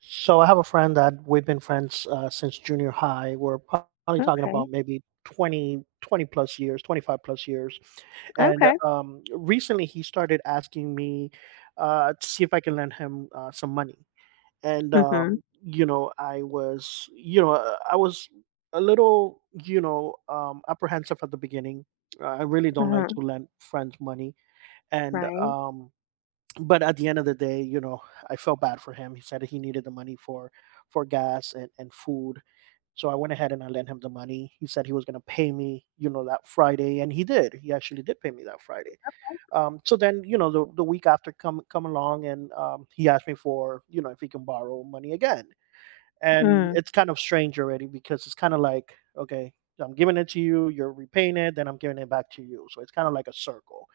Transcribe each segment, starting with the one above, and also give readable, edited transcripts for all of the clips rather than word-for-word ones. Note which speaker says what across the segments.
Speaker 1: So I have a friend that we've been friends since junior high. We're probably talking
Speaker 2: Okay.
Speaker 1: about maybe 20, 20 plus years, 25 plus years. And
Speaker 2: Okay.
Speaker 1: Recently he started asking me to see if I can lend him some money.
Speaker 2: Mhm.
Speaker 1: I was a little apprehensive at the beginning. I really don't like
Speaker 2: huh.
Speaker 1: to lend friends money. And,
Speaker 2: Right.
Speaker 1: um, but at the end of the day, I felt bad for him. He said he needed the money for gas and food. So I went ahead and I lent him the money. He said he was gonna pay me that Friday, and he did. He actually did pay me that Friday. So then, the week after come along, and he asked me for, if he can borrow money again. And
Speaker 2: Mm.
Speaker 1: it's kind of strange already, because it's kind of like, okay, I'm giving it to you, you're repaying it, then I'm giving it back to you. So it's kind of like a circle.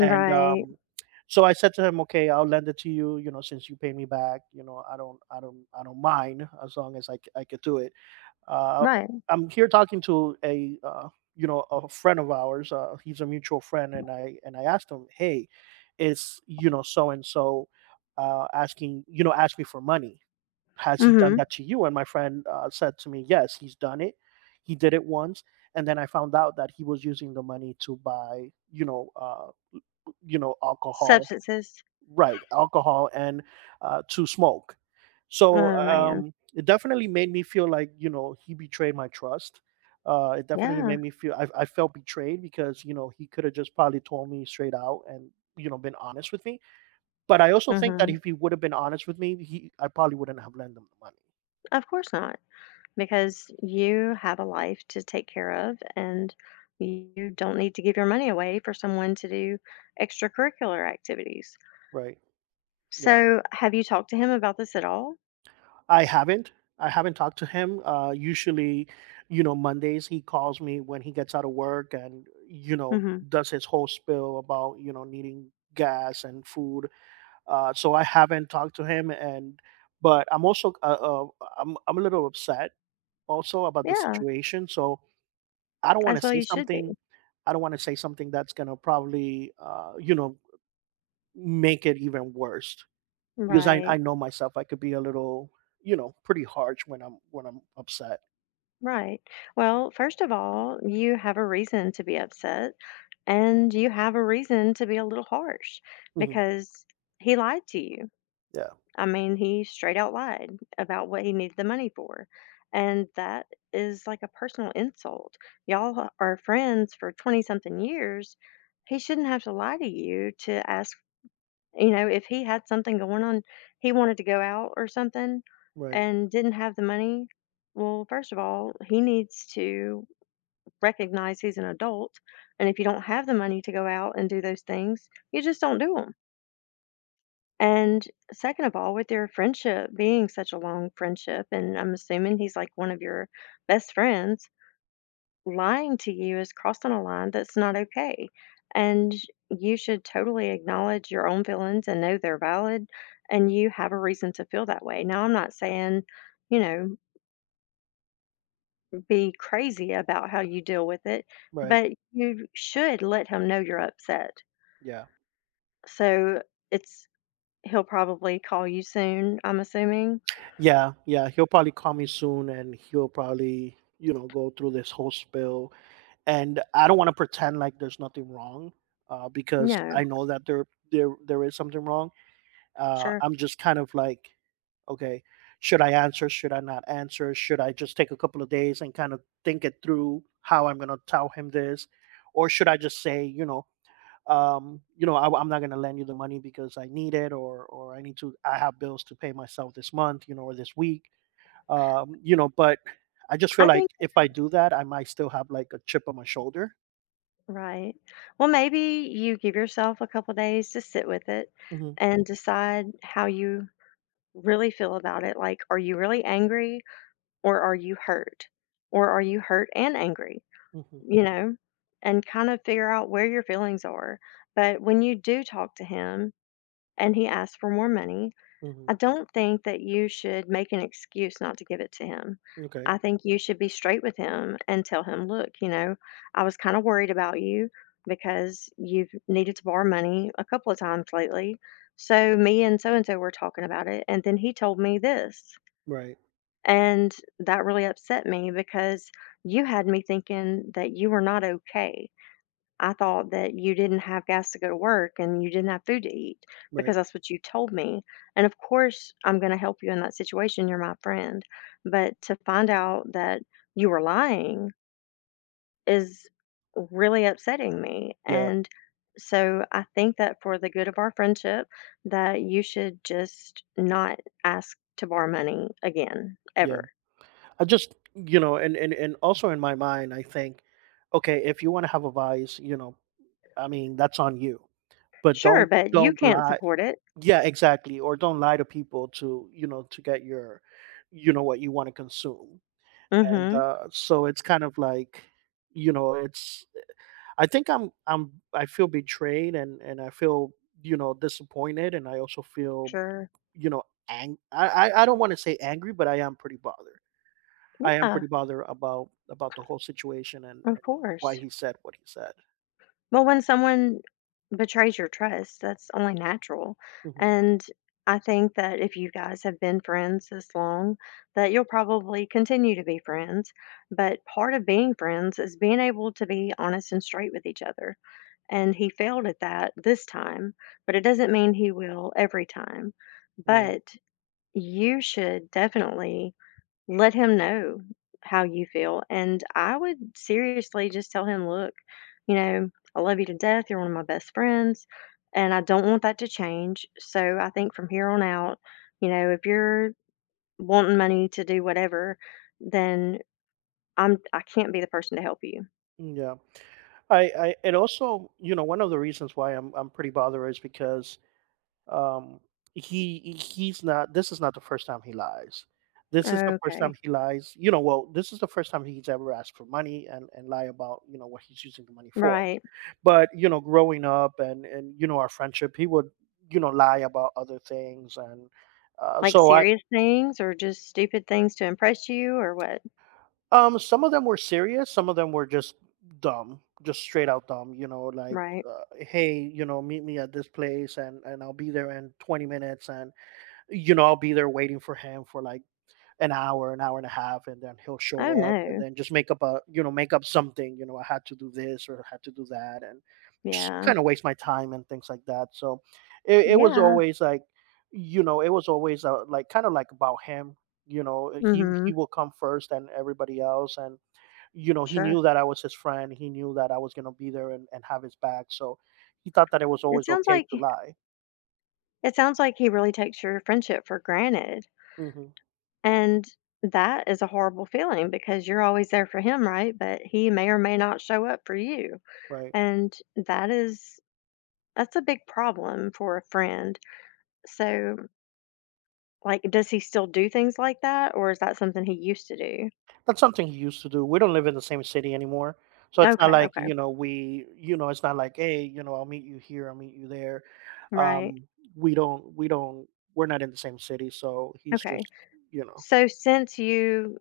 Speaker 1: and um so I said to him, okay, I'll lend it to you, you know since you pay me back, I don't mind, as long as I could do it. uh
Speaker 2: Right.
Speaker 1: I'm here talking to a you know a friend of ours. He's a mutual friend. And I asked him, hey, is so and so asking you know ask me for money? Has he done
Speaker 2: Mhm.
Speaker 1: that to you? And my friend, said to me, yes, he's done it. He did it once. And then I found out that he was using the money to buy, alcohol.
Speaker 2: Substances.
Speaker 1: Right, alcohol and to smoke. So
Speaker 2: Oh man.
Speaker 1: um, it definitely made me feel like he betrayed my trust. It definitely
Speaker 2: Yeah.
Speaker 1: made me feel I felt betrayed, because he could have just probably told me straight out and been honest with me. But I also think that
Speaker 2: Mhm.
Speaker 1: if he would have been honest with me, he I probably wouldn't have lent him the money.
Speaker 2: Of course not, because you have a life to take care of, and you don't need to give your money away for someone to do extracurricular activities.
Speaker 1: Right? Yeah.
Speaker 2: So, have you talked to him about this at all?
Speaker 1: I haven't. I haven't talked to him. Usually, Mondays he calls me when he gets out of work and,
Speaker 2: Mhm.
Speaker 1: does his whole spill about, needing gas and food. So I haven't talked to him. But I'm also, I'm a little upset also about the
Speaker 2: Yeah.
Speaker 1: situation. So I don't want to
Speaker 2: As well,
Speaker 1: say
Speaker 2: you should be.
Speaker 1: something. I don't want to say something that's going to probably, make it even worse. Because I
Speaker 2: Right.
Speaker 1: know myself, I could be a little, pretty harsh when I'm upset.
Speaker 2: Right. Well, first of all, you have a reason to be upset and you have a reason to be a little harsh
Speaker 1: Mhm.
Speaker 2: because he lied to you.
Speaker 1: Yeah.
Speaker 2: I mean, he straight out lied about what he needed the money for. And that is like a personal insult. Y'all are friends for 20 something years. He shouldn't have to lie to you to ask, if he had something going on, he wanted to go out or something
Speaker 1: Right.
Speaker 2: and didn't have the money, well, first of all, he needs to recognize he's an adult, and if you don't have the money to go out and do those things, you just don't do not do them. And second of all, with your friendship being such a long friendship, and I'm assuming he's like one of your best friends, lying to you is crossing a line that's not okay. And you should totally acknowledge your own feelings and know they're valid and you have a reason to feel that way. Now, I'm not saying, you know, be crazy about how you deal with it,
Speaker 1: Right.
Speaker 2: but you should let him know you're upset.
Speaker 1: Yeah.
Speaker 2: So it's, he'll probably call you soon, I'm assuming.
Speaker 1: Yeah. Yeah. He'll probably call me soon, and he'll probably, go through this whole spill. And I don't want to pretend like there's nothing wrong, because I
Speaker 2: No,
Speaker 1: know that there is something wrong.
Speaker 2: sure.
Speaker 1: I'm just kind of like, okay, should I answer? Should I not answer? Should I just take a couple of days and kind of think it through how I'm gonna tell him this? Or should I just say, I am not going to lend you the money, because I need it, or I need to. I have bills to pay myself this month, or this week. But I just feel
Speaker 2: I
Speaker 1: like
Speaker 2: think,
Speaker 1: if I do that, I might still have like a chip on my shoulder.
Speaker 2: right. Well, maybe you give yourself a couple days to sit with it
Speaker 1: Hmm.
Speaker 2: and decide how you really feel about it. Like, are you really angry or are you hurt? Or are you hurt and angry?
Speaker 1: Hmm.
Speaker 2: You know, and kind of figure out where your feelings are. But when you do talk to him and he asks for more money,
Speaker 1: Hmm.
Speaker 2: I don't think that you should make an excuse not to give it to him.
Speaker 1: Okay.
Speaker 2: I think you should be straight with him and tell him, "Look, you know, I was kind of worried about you because you've needed to borrow money a couple of times lately. So me and so were talking about it, and then he told me this.
Speaker 1: Right.
Speaker 2: And that really upset me because you had me thinking that you were not okay. I thought that you didn't have gas to go to work and you didn't have food to eat
Speaker 1: Right.
Speaker 2: because that's what you told me. And of course, I'm going to help you in that situation. You're my friend. But to find out that you were lying is really upsetting me.
Speaker 1: Yeah.
Speaker 2: And so I think that for the good of our friendship, that you should just not ask to borrow money again,
Speaker 1: Yeah.
Speaker 2: ever.
Speaker 1: I just, and also in my mind, I think, okay, if you want to have a vice, I mean, that's on you. But
Speaker 2: Sure,
Speaker 1: don't
Speaker 2: but you can't
Speaker 1: lie.
Speaker 2: support it.
Speaker 1: Yeah, exactly. Or don't lie to people to get your, what you want to consume.
Speaker 2: Mm
Speaker 1: And
Speaker 2: hmm.
Speaker 1: uh, so it's kind of like, you know, it's. I think I feel betrayed, and I feel, disappointed, and I also feel,
Speaker 2: Sure.
Speaker 1: you know, ang. I don't want to say angry, but I am pretty bothered. I am
Speaker 2: Yeah,
Speaker 1: pretty bothered about the whole situation, and
Speaker 2: of
Speaker 1: and why
Speaker 2: course.
Speaker 1: he said what he said.
Speaker 2: Well, when someone betrays your trust, that's only natural.
Speaker 1: Hmm.
Speaker 2: And I think that if you guys have been friends this long, that you'll probably continue to be friends. But part of being friends is being able to be honest and straight with each other. And he failed at that this time, but it doesn't mean he will every time.
Speaker 1: Right.
Speaker 2: But you should definitely let him know how you feel. And I would seriously just tell him, look, you know, I love you to death. You're one of my best friends. And I don't want that to change. So I think from here on out, you know, if you're wanting money to do whatever, then I can't be the person to help you.
Speaker 1: Yeah. I and also, one of the reasons why I'm pretty bothered is because um he he's not this is not the first time he lies. This is the first time
Speaker 2: Okay.
Speaker 1: he lies. Well, this is the first time he's ever asked for money and lie about, what he's using the money for.
Speaker 2: Right.
Speaker 1: But growing up, and our friendship, he would lie about other things. And
Speaker 2: Like
Speaker 1: so I
Speaker 2: serious things or just stupid things to impress you or what?
Speaker 1: Some of them were serious, some of them were just dumb. Just straight out dumb, you know, like,
Speaker 2: Right.
Speaker 1: hey, meet me at this place and I'll be there in 20 minutes, and I'll be there waiting for him for like an hour and a half, and then he'll
Speaker 2: Oh
Speaker 1: show up and
Speaker 2: no.
Speaker 1: then just make up something, I had to do this or I had to do that, and just
Speaker 2: Yeah.
Speaker 1: kinda waste my time and things like that. So it was
Speaker 2: Yeah.
Speaker 1: always like, it was always, like, kind of like, about him. He
Speaker 2: Mhm.
Speaker 1: will come first, and everybody else. And he
Speaker 2: Sure.
Speaker 1: knew that I was his friend. He knew that I was gonna be there, and have his back. So he thought that it was
Speaker 2: It
Speaker 1: always
Speaker 2: sounds
Speaker 1: okay
Speaker 2: like
Speaker 1: to lie.
Speaker 2: It sounds like he really takes your friendship for granted,
Speaker 1: Hmm.
Speaker 2: and that is a horrible feeling because you're always there for him, right? But he may or may not show up for you,
Speaker 1: Right.
Speaker 2: and that is that's a big problem for a friend. So, like, does he still do things like that, or is that something he used to do?
Speaker 1: That's something you used to do. We don't live in the same city anymore. So it's not
Speaker 2: Okay,
Speaker 1: like,
Speaker 2: okay.
Speaker 1: you know, we, you know, it's not like, hey, I'll meet you here, I'll meet you there.
Speaker 2: Right.
Speaker 1: Um, we don't, we don't, we're not in the same city. So he's
Speaker 2: Okay.
Speaker 1: just, you know,
Speaker 2: So since you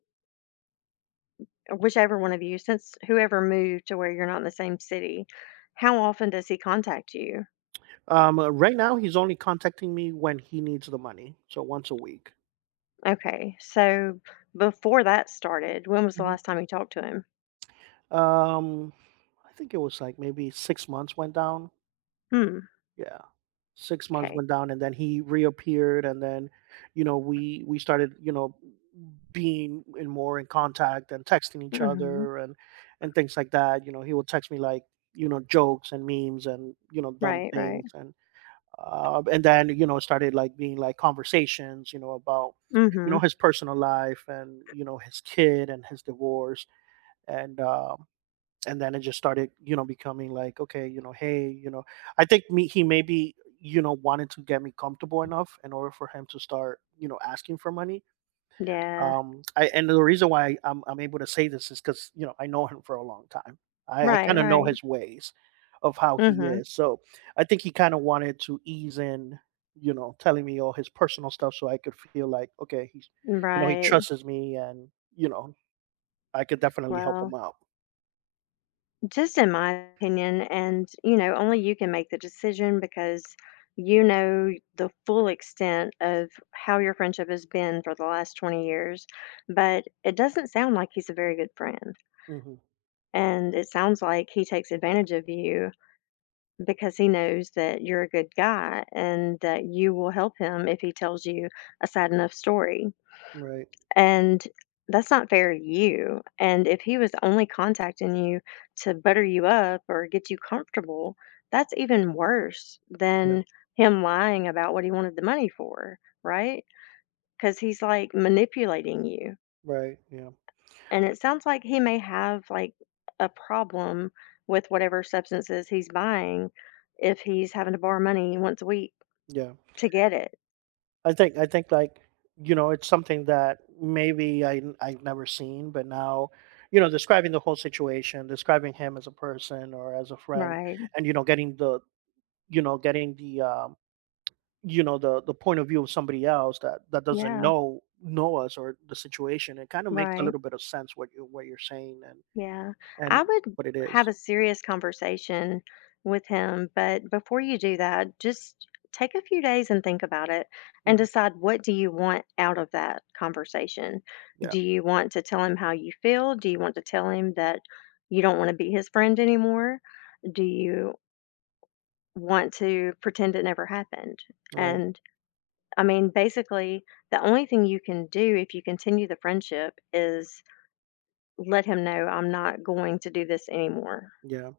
Speaker 2: whichever one of you, since whoever moved to where you're not in the same city, how often does he contact you?
Speaker 1: right now, he's only contacting me when he needs the money. So once a week.
Speaker 2: Okay, so before that started, when was the
Speaker 1: Mhm.
Speaker 2: last time you talked to him?
Speaker 1: Um, I think it was like maybe 6 months went down.
Speaker 2: Hmm,
Speaker 1: Yeah. 6 months
Speaker 2: okay.
Speaker 1: went down, and then he reappeared, and then we started, being in more in contact, and texting each
Speaker 2: Mhm.
Speaker 1: other and things like that. He would text me like, jokes and memes, and, dumb
Speaker 2: Right, right.
Speaker 1: things, and then, started like being like conversations, about
Speaker 2: Mhm.
Speaker 1: his personal life, and his kid, and his divorce. And um and then it just started, becoming like, okay, you know hey you know I think, me he maybe, wanted to get me comfortable enough in order for him to start, asking for money.
Speaker 2: Yeah.
Speaker 1: Um i and the reason why I'm able to say this is because I know him for a long time. I
Speaker 2: Right,
Speaker 1: kind of know
Speaker 2: right.
Speaker 1: his ways of how he
Speaker 2: Mhm.
Speaker 1: is. So I think he kind of wanted to ease in, telling me all his personal stuff, so I could feel like, okay, he
Speaker 2: Right.
Speaker 1: trusts me and you know I could definitely help him
Speaker 2: Well,
Speaker 1: out.
Speaker 2: just in my opinion, and you know, only you can make the decision because you know the full extent of how your friendship has been for the last 20 years, but it doesn't sound like he's a very good friend.
Speaker 1: Hmm.
Speaker 2: And it sounds like he takes advantage of you because he knows that you're a good guy and that you will help him if he tells you a sad enough story.
Speaker 1: Right.
Speaker 2: And that's not fair to you. And if he was only contacting you to butter you up or get you comfortable, that's even worse than him lying about what he wanted the money for, right? Because he's like manipulating you.
Speaker 1: Right. Yeah.
Speaker 2: And it sounds like he may have like a problem with whatever substances he's buying if he's having to borrow money once a week.
Speaker 1: Yeah.
Speaker 2: To get it,
Speaker 1: I think like, it's something that maybe I've never seen. But now, describing the whole situation, describing him as a person or as a friend,
Speaker 2: right.
Speaker 1: and getting the you know the point of view of somebody else that doesn't
Speaker 2: Yeah,
Speaker 1: know us or the situation, it kind of makes a
Speaker 2: right,
Speaker 1: little bit of sense what you're saying, and
Speaker 2: yeah.
Speaker 1: and
Speaker 2: I would
Speaker 1: what it
Speaker 2: have
Speaker 1: is.
Speaker 2: a serious conversation with him, but before you do that, just take a few days and think about it and
Speaker 1: Mhm.
Speaker 2: decide what do you want out of that conversation.
Speaker 1: Yeah.
Speaker 2: Do you want to tell him how you feel? Do you want to tell him that you don't wanna be his friend anymore? Do you want to pretend it never happened?
Speaker 1: Right.
Speaker 2: And, I mean, basically, the only thing you can do if you continue the friendship is let him know I'm not going to do this anymore.
Speaker 1: Yeah.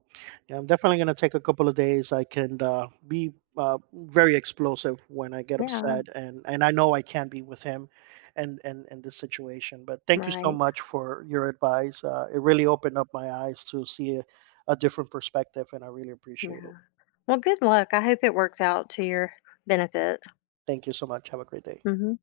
Speaker 1: Yeah, I'm definitely gonna take a couple of days. I can, be, very explosive when I get
Speaker 2: Yeah,
Speaker 1: upset, and I know I can not be with him, and in this situation. But thank you so
Speaker 2: right.
Speaker 1: much for your advice. It really opened up my eyes to see a different perspective, and I really appreciate
Speaker 2: Yeah.
Speaker 1: it.
Speaker 2: Well, good luck. I hope it works out to your benefit.
Speaker 1: Thank you so much. Have a great day.
Speaker 2: Mhm.